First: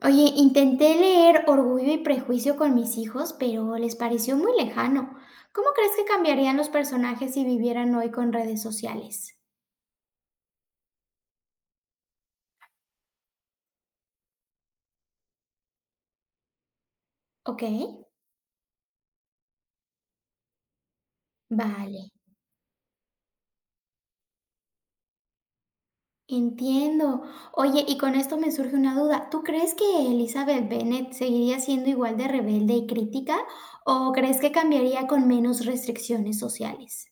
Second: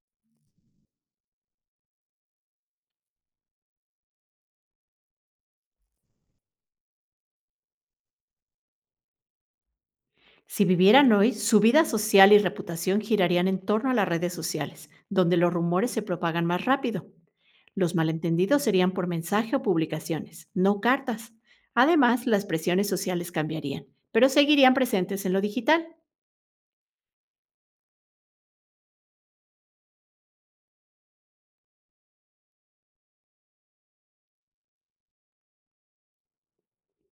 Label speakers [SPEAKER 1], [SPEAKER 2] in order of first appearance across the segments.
[SPEAKER 1] Oye, intenté leer Orgullo y Prejuicio con mis hijos, pero les pareció muy lejano. ¿Cómo crees que cambiarían los personajes si vivieran hoy con redes sociales?
[SPEAKER 2] Si vivieran hoy, su vida social y reputación girarían en torno a las redes sociales, donde los rumores se propagan más rápido.
[SPEAKER 1] Ok,
[SPEAKER 2] Los malentendidos serían por mensaje o publicaciones, no cartas.
[SPEAKER 1] vale,
[SPEAKER 2] Además, las presiones sociales cambiarían, pero seguirían presentes en lo digital.
[SPEAKER 1] entiendo. Oye, y con esto me surge una duda. ¿Tú crees que Elizabeth Bennet seguiría siendo igual de rebelde y crítica o crees que cambiaría con menos restricciones sociales?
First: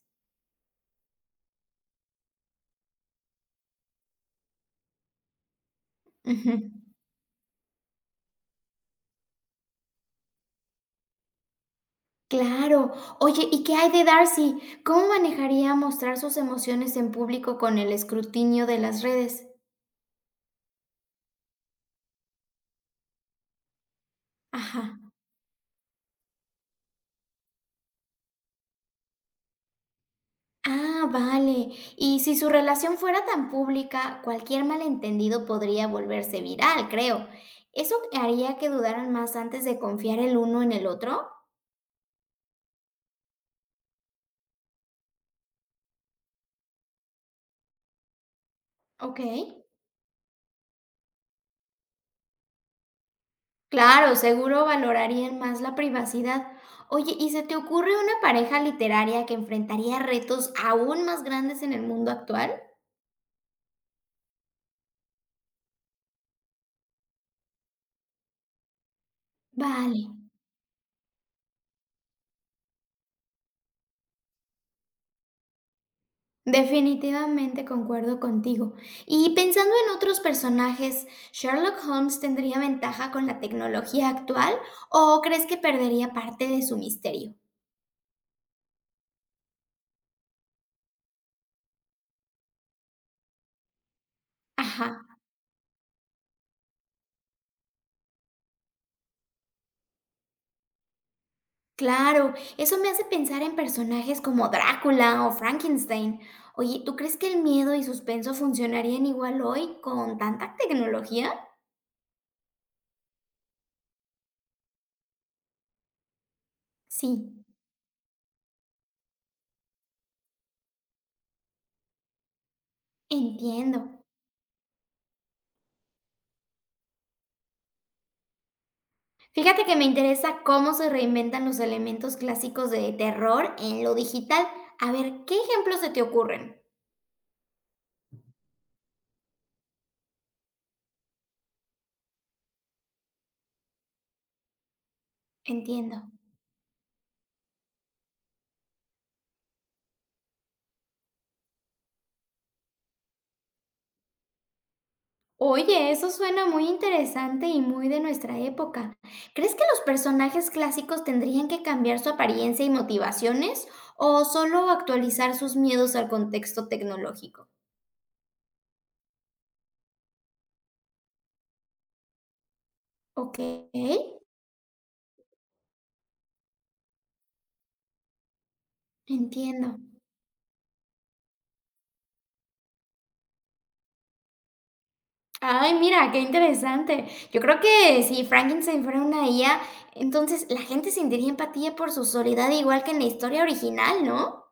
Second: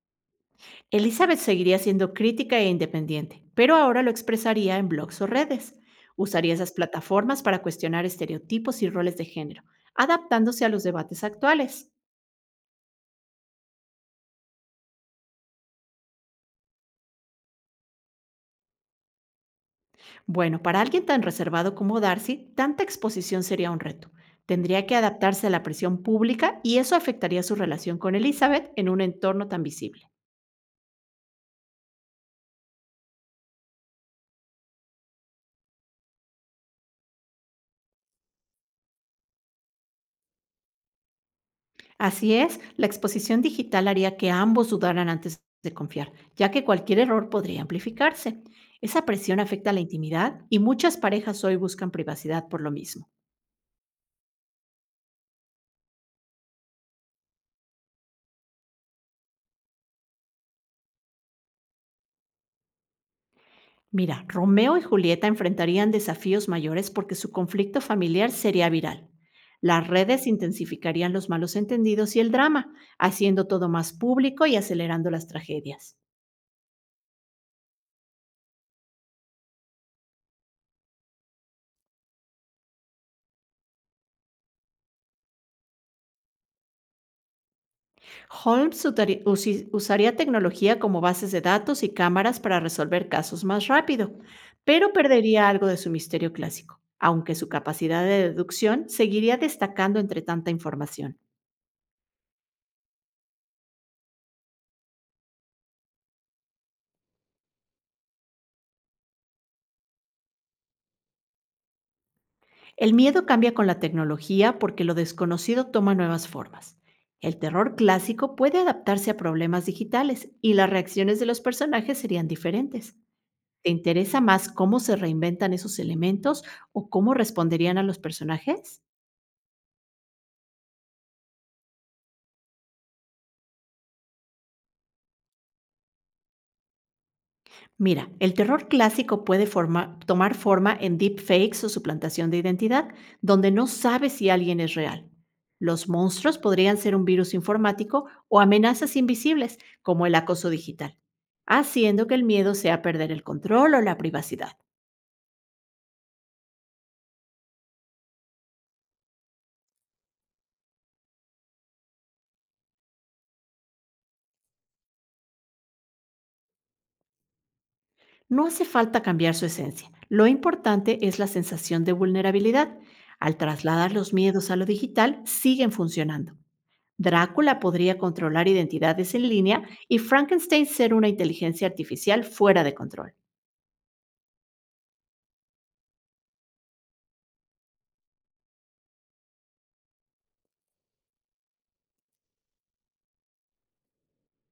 [SPEAKER 2] Elizabeth seguiría siendo crítica e independiente, pero ahora lo expresaría en blogs o redes. Usaría
[SPEAKER 1] Ujú.
[SPEAKER 2] esas plataformas para cuestionar estereotipos y roles de género, adaptándose a los debates actuales.
[SPEAKER 1] Claro. Oye, ¿y qué hay de Darcy? ¿Cómo manejaría mostrar sus emociones en público con el escrutinio de las redes?
[SPEAKER 2] Bueno, para alguien tan reservado como Darcy, tanta exposición sería un reto.
[SPEAKER 1] Ajá.
[SPEAKER 2] Tendría que adaptarse a la presión pública y eso afectaría su relación con Elizabeth en un entorno tan visible.
[SPEAKER 1] Ah, vale. Y si su relación fuera tan pública, cualquier malentendido podría volverse viral, creo. ¿Eso haría que dudaran más antes de confiar el uno en el otro?
[SPEAKER 2] Así es, la exposición digital haría que ambos dudaran antes de confiar, ya que cualquier error podría amplificarse. Esa
[SPEAKER 1] Ok.
[SPEAKER 2] presión afecta la intimidad y muchas parejas hoy buscan privacidad por lo mismo.
[SPEAKER 1] Claro, seguro valorarían más la privacidad. Oye, ¿y se te ocurre una pareja literaria que enfrentaría retos aún más grandes en el mundo actual?
[SPEAKER 2] Mira, Romeo y Julieta enfrentarían desafíos mayores porque su conflicto familiar sería viral. Las
[SPEAKER 1] Vale.
[SPEAKER 2] redes intensificarían los malos entendidos y el drama, haciendo todo más público y acelerando las tragedias.
[SPEAKER 1] Definitivamente concuerdo contigo. Y pensando en otros personajes, ¿Sherlock Holmes tendría ventaja con la tecnología actual o crees que perdería parte de su misterio?
[SPEAKER 2] Holmes usaría tecnología como bases de datos y cámaras para resolver casos más rápido,
[SPEAKER 1] Ajá,
[SPEAKER 2] pero perdería algo de su misterio clásico, aunque su capacidad de deducción seguiría destacando entre tanta información.
[SPEAKER 1] claro, eso me hace pensar en personajes como Drácula o Frankenstein. Oye, ¿tú crees que el miedo y suspenso funcionarían igual hoy con tanta tecnología?
[SPEAKER 2] El miedo cambia con la tecnología porque lo desconocido toma nuevas formas. El
[SPEAKER 1] Sí,
[SPEAKER 2] terror clásico puede adaptarse a problemas digitales y las reacciones de los personajes serían diferentes. ¿Te
[SPEAKER 1] entiendo.
[SPEAKER 2] interesa más cómo se reinventan esos elementos o cómo responderían a los personajes?
[SPEAKER 1] Fíjate que me interesa cómo se reinventan los elementos clásicos de terror en lo digital. A ver, ¿qué ejemplos se te ocurren?
[SPEAKER 2] Mira, el terror clásico puede tomar forma en deepfakes o suplantación de identidad, donde no sabes si alguien es real. Los
[SPEAKER 1] Entiendo.
[SPEAKER 2] monstruos podrían ser un virus informático o amenazas invisibles, como el acoso digital, haciendo que el miedo sea perder el control o la privacidad.
[SPEAKER 1] Oye, eso suena muy interesante y muy de nuestra época. ¿Crees que los personajes clásicos tendrían que cambiar su apariencia y motivaciones o solo actualizar sus miedos al contexto tecnológico?
[SPEAKER 2] No hace falta cambiar su esencia. Lo importante es la sensación de vulnerabilidad. Al
[SPEAKER 1] Ok,
[SPEAKER 2] trasladar los miedos a lo digital, siguen funcionando. Drácula podría controlar identidades en línea
[SPEAKER 1] entiendo.
[SPEAKER 2] y Frankenstein ser una inteligencia artificial fuera de control.
[SPEAKER 1] Ay, mira, qué interesante. Yo creo que si Frankenstein fuera una IA, entonces la gente sentiría empatía por su soledad igual que en la historia original, ¿no?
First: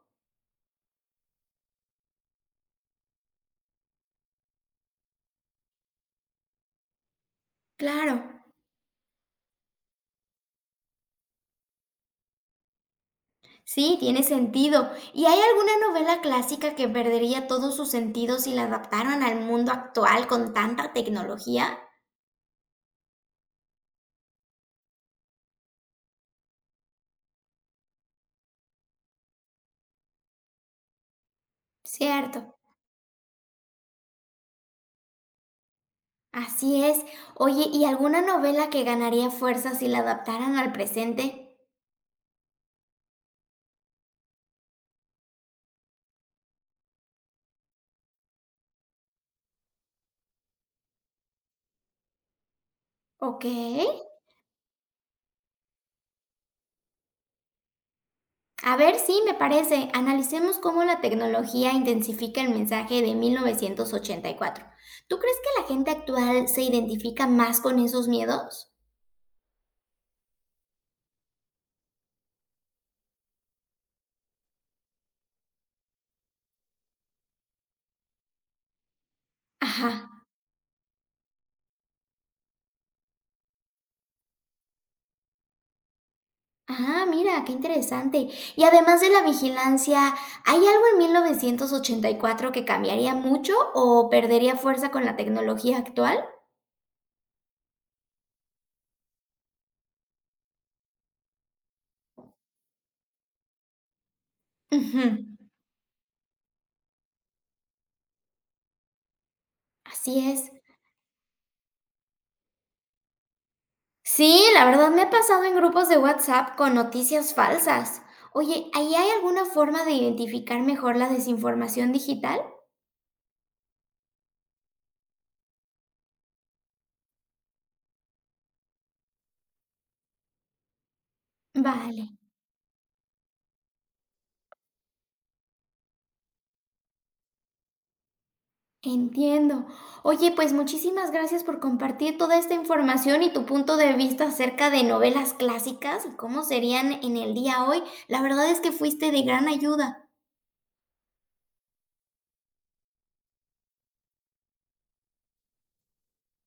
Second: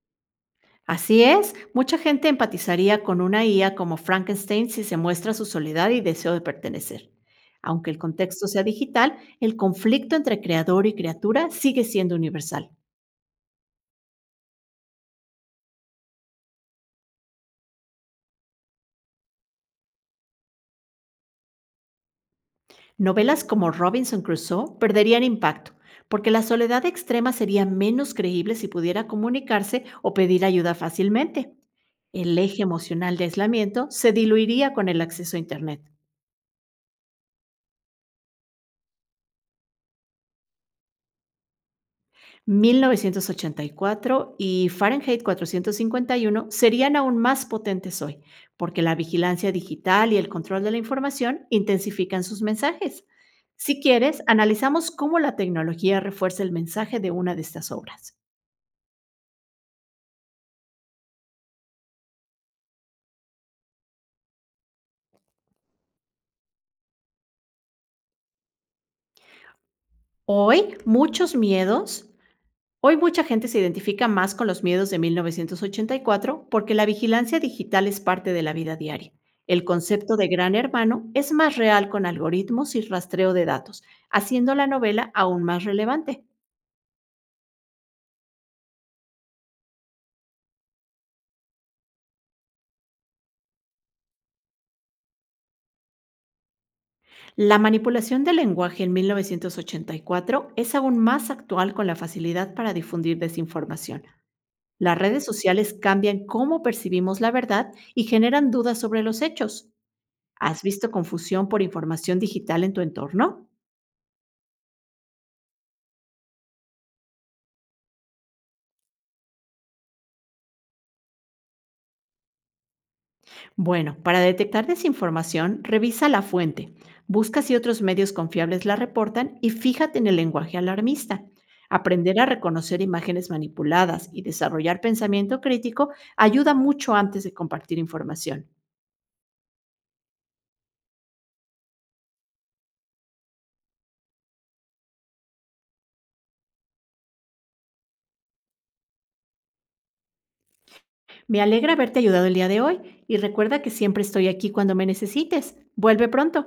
[SPEAKER 2] Así es, mucha gente empatizaría con una IA como Frankenstein si se muestra su soledad y deseo de pertenecer. Aunque el
[SPEAKER 1] Claro,
[SPEAKER 2] contexto sea digital, el conflicto entre creador y criatura sigue siendo universal.
[SPEAKER 1] sí, tiene sentido. ¿Y hay alguna novela clásica que perdería todos sus sentidos si la adaptaran al mundo actual con tanta tecnología?
[SPEAKER 2] Novelas como Robinson Crusoe perderían impacto, porque la soledad extrema sería menos creíble si pudiera comunicarse o pedir ayuda fácilmente. El
[SPEAKER 1] Cierto,
[SPEAKER 2] eje emocional de aislamiento se diluiría con el acceso a Internet.
[SPEAKER 1] así es. Oye, ¿y alguna novela que ganaría fuerza si la adaptaran al presente?
[SPEAKER 2] 1984 y cuatro y Fahrenheit 451 serían aún más potentes hoy, porque la vigilancia digital y el control de la información intensifican sus mensajes.
[SPEAKER 1] Ok.
[SPEAKER 2] Si quieres, analizamos cómo la tecnología refuerza el mensaje de una de estas obras.
[SPEAKER 1] A ver, sí, me parece. Analicemos cómo la tecnología intensifica el mensaje de 1984. ¿Tú crees que la gente actual se identifica más con esos miedos?
[SPEAKER 2] Hoy muchos miedos, hoy mucha gente se identifica más con los miedos de 1984 porque la vigilancia digital es parte de la vida diaria. El
[SPEAKER 1] Ajá.
[SPEAKER 2] concepto de gran hermano es más real con algoritmos y rastreo de datos, haciendo la novela aún más relevante.
[SPEAKER 1] Ah, mira, qué interesante. Y además de la vigilancia, ¿hay algo en 1984 que cambiaría mucho o perdería fuerza con la tecnología actual?
[SPEAKER 2] La manipulación del lenguaje en 1984 es aún más actual con la facilidad para difundir desinformación. Las
[SPEAKER 1] Ujú,
[SPEAKER 2] redes sociales cambian cómo percibimos la verdad y generan dudas sobre los hechos.
[SPEAKER 1] así es.
[SPEAKER 2] ¿Has visto confusión por información digital en tu entorno?
[SPEAKER 1] Sí, la verdad me he pasado en grupos de WhatsApp con noticias falsas. Oye, ¿ahí hay alguna forma de identificar mejor la desinformación digital?
[SPEAKER 2] Bueno, para detectar desinformación, revisa la fuente, busca si otros medios confiables la reportan y fíjate en el lenguaje alarmista.
[SPEAKER 1] Vale,
[SPEAKER 2] Aprender a reconocer imágenes manipuladas y desarrollar pensamiento crítico ayuda mucho antes de compartir información.
[SPEAKER 1] entiendo. Oye, pues muchísimas gracias por compartir toda esta información y tu punto de vista acerca de novelas clásicas y cómo serían en el día hoy. La verdad es que fuiste de gran ayuda.
[SPEAKER 2] Me alegra haberte ayudado el día de hoy y recuerda que siempre estoy aquí cuando me necesites. Vuelve pronto.